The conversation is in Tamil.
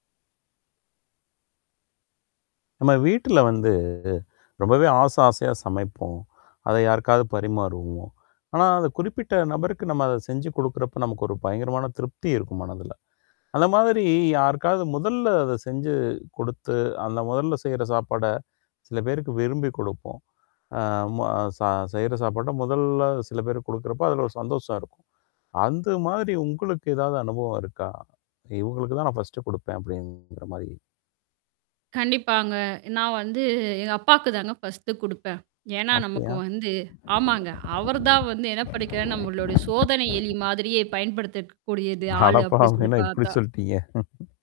நம்ம வீட்ல வந்து. ரொம்பவே ஆச ஆசையா சமைப்போம். அத யாருக்காவது பரிமாறுவோம். ஆனா, அது குறிப்பிட்ட நபருக்கு நம்ம அத செஞ்சு குடுக்குறப்ப நமக்கு ஒரு பயங்கரமான திருப்தி இருக்கும் மனதல. அந்த மாதிரி யாருக்காவது முதல்ல அத செஞ்சு குடுத்து, அந்த முதல்ல செய்ற சாப்பாட, சில பேருக்கு விரும்பிக் குடுப்போம். அ ம அ சா செய்ற சாப்பாட்ட முதல்ல சில பேரு குடுக்குறப்போ, அதுல ஒரு சந்தோஷம் இருக்கும். அந்த மாதிரி உங்களுக்கு ஏதாவது அனுபவம் இருக்கா? இவுங்களுக்கு தான் நான் ஃபர்ஸ்ட்ட் குடுப்பேன். அப்டிங்கிற மாரி. கண்டிப்பாங்க. நான் வந்து எங்க அப்பாக்கு தாங்க ஃபர்ஸ்ட்டு குடுப்பேன். ஏன்னா நமக்கு அப்டியா? வந்து ஆமாங்க. அவர் தான் வந்து என்ன பண்ணக்கிறா நம்மலுடைய சோதனை எலி மாதிரியே பயன்படுத்தக்கக்கூடியது ஆளு அப்டின்னு அடப்பாவமே! சொல்லி என்ன இப்படி பார்த்தா. சொல்ட்டீங்க?